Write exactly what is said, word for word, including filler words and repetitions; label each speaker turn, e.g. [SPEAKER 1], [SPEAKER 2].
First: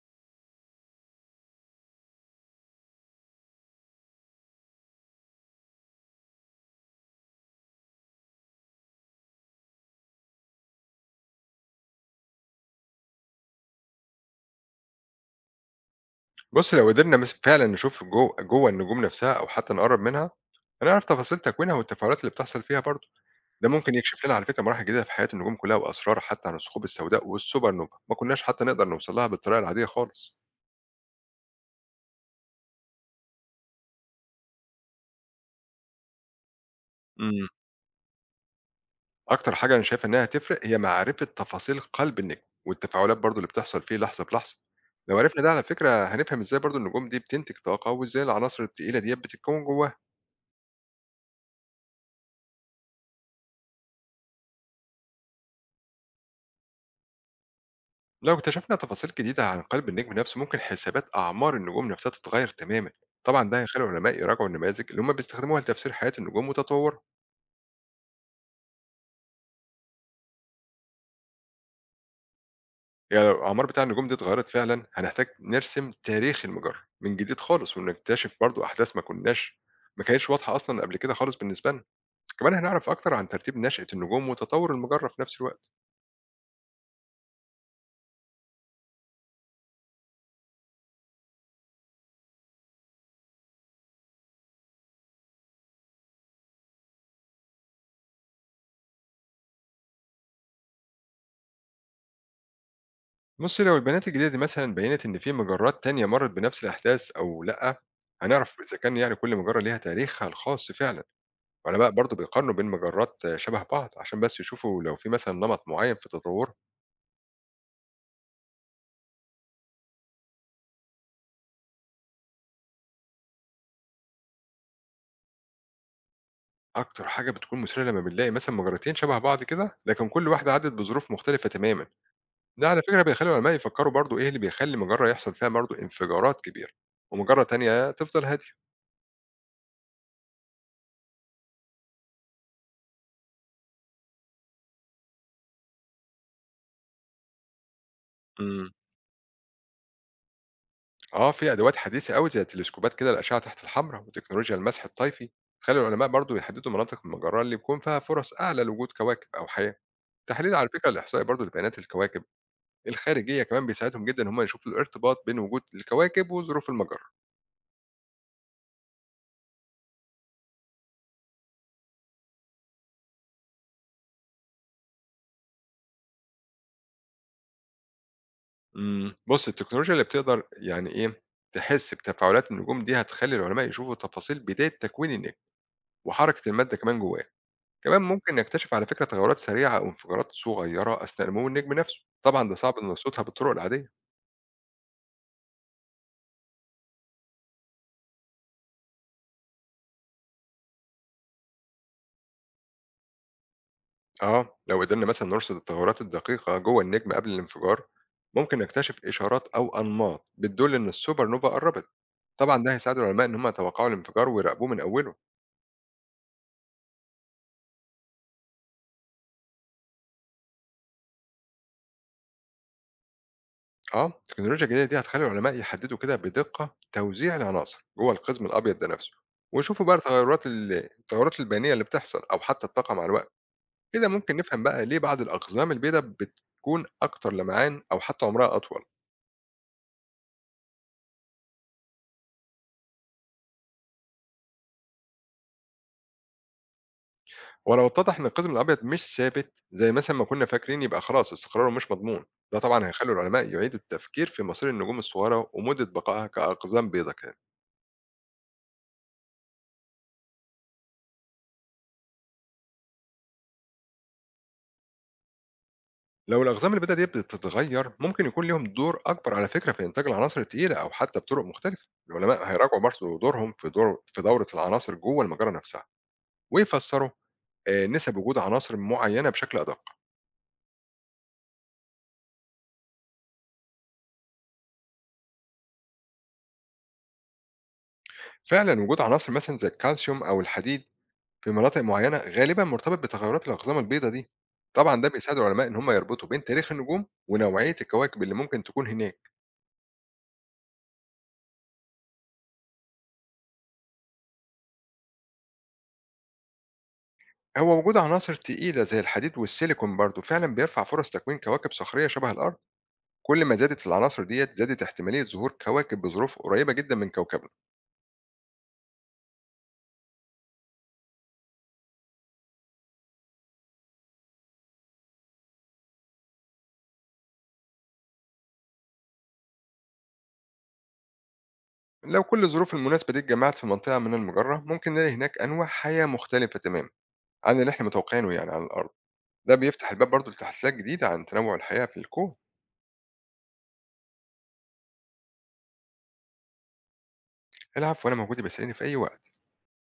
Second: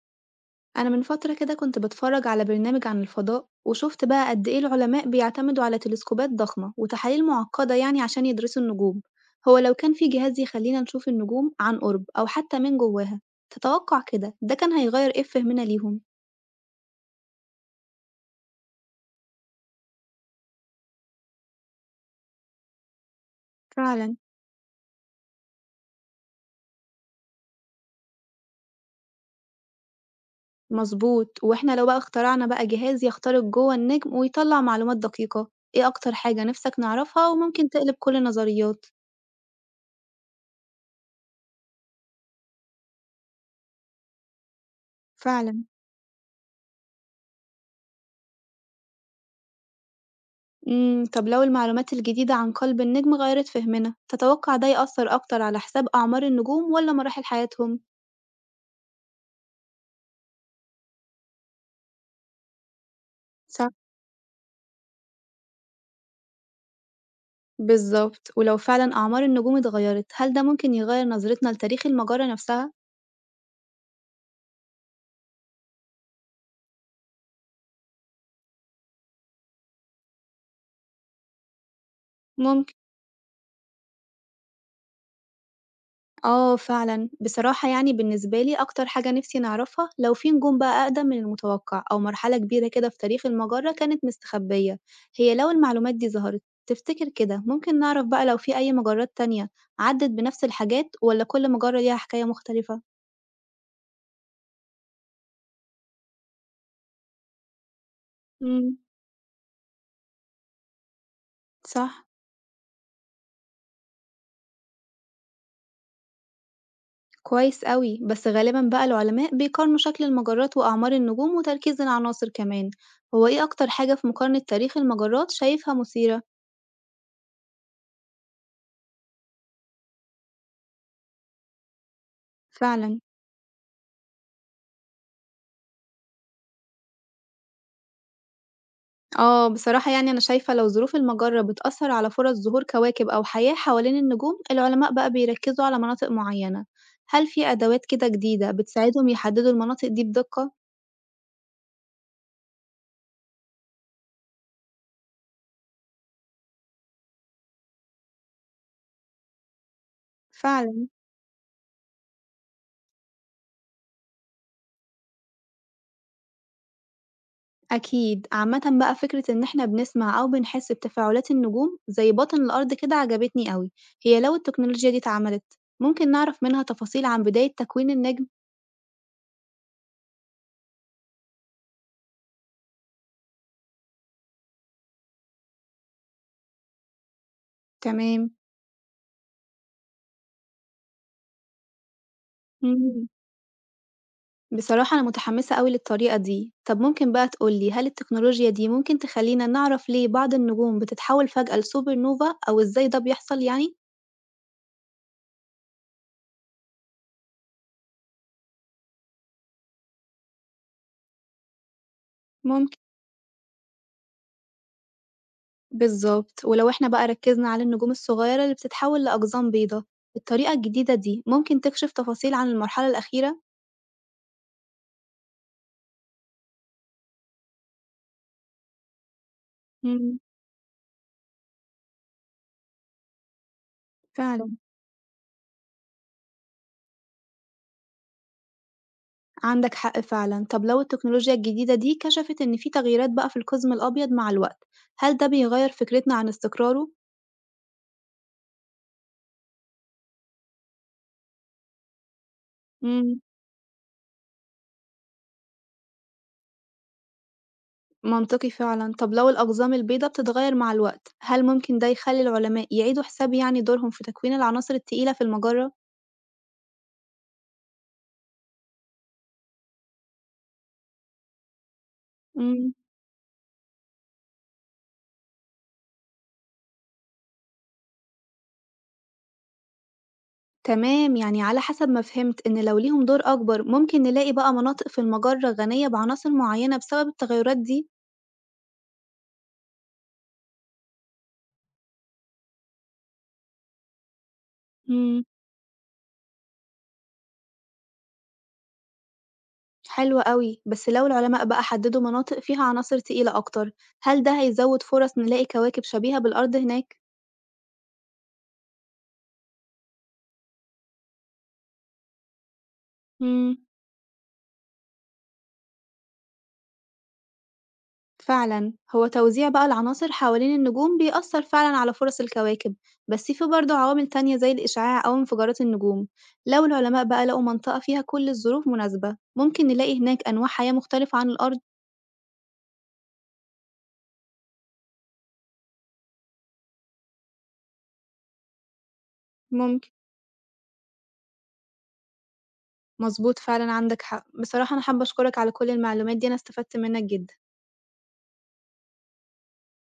[SPEAKER 1] أنا من فترة كده كنت بتفرج على برنامج عن الفضاء، وشفت بقى قد إيه العلماء بيعتمدوا على تلسكوبات ضخمة وتحاليل معقدة يعني عشان يدرسوا النجوم. هو لو كان في جهاز يخلينا نشوف النجوم عن قرب أو حتى من جواها، تتوقع كده ده كان هيغير إيه في فهمنا ليهم؟
[SPEAKER 2] بُص، لو قدرنا مس فعلًا نشوف جو جوّه النجوم نفسها أو حتى نقرّب منها، هنعرف تفاصيل تكوينها والتفاعلات اللي بتحصل فيها برضه. ده ممكن
[SPEAKER 1] فعلا.
[SPEAKER 2] يكشف لنا على فكرة مراحل جديدة في حياة النجوم كلها وأسرار حتى عن الثقوب السوداء والسوبر نوفا، ما كناش حتى نقدر نوصل لها بالطريقة العادية خالص.
[SPEAKER 1] مظبوط، وإحنا لو بقى اخترعنا بقى جهاز يخترق جوه النجم ويطلع معلومات دقيقة، إيه أكتر حاجة نفسك نعرفها
[SPEAKER 2] إمم.
[SPEAKER 1] وممكن تقلب كل النظريات؟
[SPEAKER 2] أكتر حاجة أنا شايف إنها هتفرق هي معرفة تفاصيل قلب النجم والتفاعلات برضه اللي بتحصل فيه لحظة بلحظة. لو عرفنا ده على
[SPEAKER 1] فعلا.
[SPEAKER 2] فكرة هنفهم إزاي برضه النجوم دي بتنتج طاقة وإزاي العناصر التقيلة ديّة بتتكوّن جواها.
[SPEAKER 1] إمم، طب لو المعلومات الجديدة عن قلب النجم غيّرت فهمنا، تتوقع ده يأثّر أكتر على حساب أعمار النجوم والّا مراحل حياتهم؟
[SPEAKER 2] لو اكتشفنا تفاصيل جديدة عن قلب النجم نفسه ممكن حسابات أعمار النجوم نفسها تتغير تماما. طبعا ده
[SPEAKER 1] صح.
[SPEAKER 2] هيخلي العلماء يراجعوا النماذج اللي هم بيستخدموها لتفسير حياة النجوم وتطورها.
[SPEAKER 1] بالضبط، ولو فعلًا أعمار النجوم اتغيّرت، هل ده ممكن يغيّر نظرتنا لتاريخ المجرة نفسها؟
[SPEAKER 2] يعني لو الأعمار بتاع النجوم دي اتغيرت فعلا هنحتاج نرسم تاريخ المجرة من جديد خالص ونكتشف برضو أحداث ما كناش ما كانتش واضحة أصلا قبل كده خالص بالنسبة لنا. كمان
[SPEAKER 1] ممكن.
[SPEAKER 2] هنعرف أكتر عن ترتيب نشأة النجوم وتطور المجرة في نفس الوقت.
[SPEAKER 1] آه فعلًا، بصراحة يعني بالنسبة لي أكتر حاجة نِفْسي نعرفها لو في نجوم بقى أقدم من المتوقع أو مرحلة كبيرة كده في تاريخ المجرة كانت مستخبية. هي لو المعلومات دي ظهرت، تفتكر كده ممكن نعرف بقى لو في أي مجرات تانية عدِّت بنفس الحاجات والّا كل مجرة ليها حكاية مختلفة؟
[SPEAKER 2] بص لو البيانات الجديدة دي مثلا بينت إن في مجرات تانية مرت بنفس الأحداث أو لأ، هنعرف إذا
[SPEAKER 1] إمم،
[SPEAKER 2] كان يعني كل مجرة ليها تاريخها الخاص فعلا. العلماء
[SPEAKER 1] صح.
[SPEAKER 2] برضه بيقارنوا بين مجرات شبه بعض عشان بس يشوفوا لو في مثلا نمط معين في تطورها.
[SPEAKER 1] كويس أوي، بس غالبًا بقى العلماء بيقارنوا شكل المجرات وأعمار النجوم وتركيز العناصر كمان، هو إيه أكتر حاجة في مقارنة تاريخ المجرات شايفها مثيرة؟
[SPEAKER 2] اكتر حاجه بتكون مثيره لما بنلاقي مثلا مجرتين شبه بعض كده لكن كل واحده عدت بظروف مختلفه تماما. ده على فكره
[SPEAKER 1] فعلًا.
[SPEAKER 2] بيخلي العلماء يفكروا برضه ايه اللي بيخلي مجره يحصل فيها برضه انفجارات كبيره ومجره تانية تفضل هاديه.
[SPEAKER 1] آه، بصراحة يعني أنا شايفة لو ظروف المجرة بتأثر على فرص ظهور كواكب أو حياة حوالين النجوم، العلماء بقى بيركزوا على مناطق معينة، هل في أدوات كده جديدة
[SPEAKER 2] امم
[SPEAKER 1] بتساعدهم يحددوا المناطق دي بدقة؟
[SPEAKER 2] اه في ادوات حديثه قوي زي التلسكوبات كده الاشعه تحت الحمراء وتكنولوجيا المسح الطيفي تخلي العلماء برضو يحددوا مناطق المجره اللي بيكون فيها فرص اعلى لوجود كواكب او حياه. تحليل على
[SPEAKER 1] فعلا.
[SPEAKER 2] فكره الاحصائي برضو لبيانات الكواكب الخارجية كمان بيساعدهم جدًا إن هم يشوفوا الارتباط بين وجود الكواكب وظروف المجرة.
[SPEAKER 1] أكيد، عامة بقى فكرة إن إحنا بنسمع أو بنحس بتفاعلات النجوم زي باطن الأرض كده عجبتني أوي. هي لو التكنولوجيا دي اتعملت، ممكن نعرف منها تفاصيل عن بداية تكوين النجم؟
[SPEAKER 2] إمم. بُص، التكنولوجيا اللي بتقدر يعني إيه، تحس بتفاعلات النجوم دي هتخلّي العلماء يشوفوا تفاصيل بداية تكوين النجم وحركة المادة كمان جواه. كمان
[SPEAKER 1] تمام.
[SPEAKER 2] ممكن نكتشف على فكرة تغيرات سريعة أو انفجارات صغيرة أثناء نمو النجم نفسه. طبعًا ده صعب
[SPEAKER 1] مم.
[SPEAKER 2] نرصدها بالطرق العادية.
[SPEAKER 1] بصراحة أنا متحمسة أوي للطريقة دي، طب ممكن بقى تقول لي هل التكنولوجيا دي ممكن تخلينا نعرف ليه بعض النجوم بتتحول فجأة لسوبر نوفا أو إزاي ده بيحصل يعني؟
[SPEAKER 2] آه، لو قدرنا مثلًا نرصد التغيرات الدقيقة جوه النجم قبل الانفجار، ممكن نكتشف إشارات أو أنماط بتدل إن السوبر نوفا قربت. طبعًا ده
[SPEAKER 1] ممكن.
[SPEAKER 2] هيساعد العلماء إن هم يتوقعوا الانفجار ويراقبوه من أوله.
[SPEAKER 1] بالظبط، ولو إحنا بقى ركزنا على النجوم الصغيرة اللي بتتحول لأقزام بيضاء، الطريقة الجديدة دي ممكن تكشف تفاصيل عن المرحلة الأخيرة؟
[SPEAKER 2] آه، التكنولوجيا الجديدة دي هتخلّي العلماء يحددوا كده بدقة توزيع العناصر جوه القزم الأبيض ده نفسه، ويشوفوا بقى
[SPEAKER 1] امم.
[SPEAKER 2] التغيرات ال التغيرات البينية اللي بتحصل أو حتى الطاقة مع الوقت. كده ممكن
[SPEAKER 1] فعلا،
[SPEAKER 2] نفهم بقى ليه بعض الأقزام البيضا بتكون أكتر لمعان أو حتى عمرها أطول.
[SPEAKER 1] عندك حق فعلا. طب لو التكنولوجيا الجديدة دي كشفت إن في تغييرات بقى في القزم الأبيض مع الوقت، هل ده بيغير فكرتنا عن استقراره؟
[SPEAKER 2] ولو اتضح إن القزم الأبيض مش ثابت زي مثلًا ما كنا فاكرين يبقى خلاص استقراره مش مضمون، ده طبعًا هيخلّي
[SPEAKER 1] مم.
[SPEAKER 2] العلماء يعيدوا التفكير في مصير النجوم الصغيرة ومدة بقائها كأقزام بيضا كده.
[SPEAKER 1] منطقي فعلًا. طب لو الأقزام البيضا بتتغير مع الوقت، هل ممكن ده يخلّي العلماء يعيدوا حساب يعني دورهم في تكوين العناصر التقيلة في المجرة؟
[SPEAKER 2] لو الأقزام اللي بدأت دي بتتغير ممكن يكون ليهم دور أكبر على فكرة في إنتاج العناصر التقيلة أو حتى بطرق مختلفة، العلماء
[SPEAKER 1] إمم،
[SPEAKER 2] هيراجعوا برضه دورهم في دور في دورة العناصر جوه المجرة نفسها ويفسروا آه، نسب وجود عناصر معينة بشكل أدق.
[SPEAKER 1] تمام. يعني على حسب ما فهمت إن لو ليهم دور أكبر، ممكن نلاقي بقى مناطق في المجرة غنية بعناصر معينة بسبب التغيرات دي؟
[SPEAKER 2] فعلا وجود عناصر مثلا زي الكالسيوم أو الحديد في مناطق معينة غالبا مرتبط بتغيرات الأقزام البيضاء دي. طبعا ده
[SPEAKER 1] إمم،
[SPEAKER 2] بيساعد العلماء إن هم يربطوا بين تاريخ النجوم ونوعية الكواكب اللي ممكن تكون هناك.
[SPEAKER 1] حلو أوي. بس لو العلماء بقى حددوا مناطق فيها عناصر تقيلة أكتر، هل ده هيزود فرص نلاقي كواكب شبيهة بالأرض هناك؟
[SPEAKER 2] هو وجود عناصر تقيلة زي الحديد والسيليكون برضه فعلا بيرفع فرص تكوين كواكب صخرية شبه الأرض. كل ما
[SPEAKER 1] إمم.
[SPEAKER 2] زادت العناصر ديت زادت احتمالية ظهور كواكب بظروف قريبة جدا من كوكبنا.
[SPEAKER 1] فعلا هو توزيع بقى العناصر حوالين النجوم بيأثر فعلا على فرص الكواكب، بس في برضه عوامل تانية زي الإشعاع أو انفجارات النجوم. لو العلماء بقى لقوا منطقة فيها كل الظروف مناسبة، ممكن نلاقي هناك أنواع حياة مختلفة عن الأرض.
[SPEAKER 2] لو كل الظروف المناسبة دي اتجمعت في منطقة من المجرة ممكن نلاقي هناك أنواع حياة مختلفة تماما عن اللي احنا متوقعينه يعني على الأرض. ده
[SPEAKER 1] ممكن.
[SPEAKER 2] بيفتح الباب برضه لتحليلات جديدة عن تنوع الحياة في الكون.
[SPEAKER 1] مظبوط فعلا، عندك حق. بصراحة أنا حابة أشكرك على كل المعلومات دي، أنا استفدت منك جدا.
[SPEAKER 2] العب وأنا موجود بسألني في أي وقت.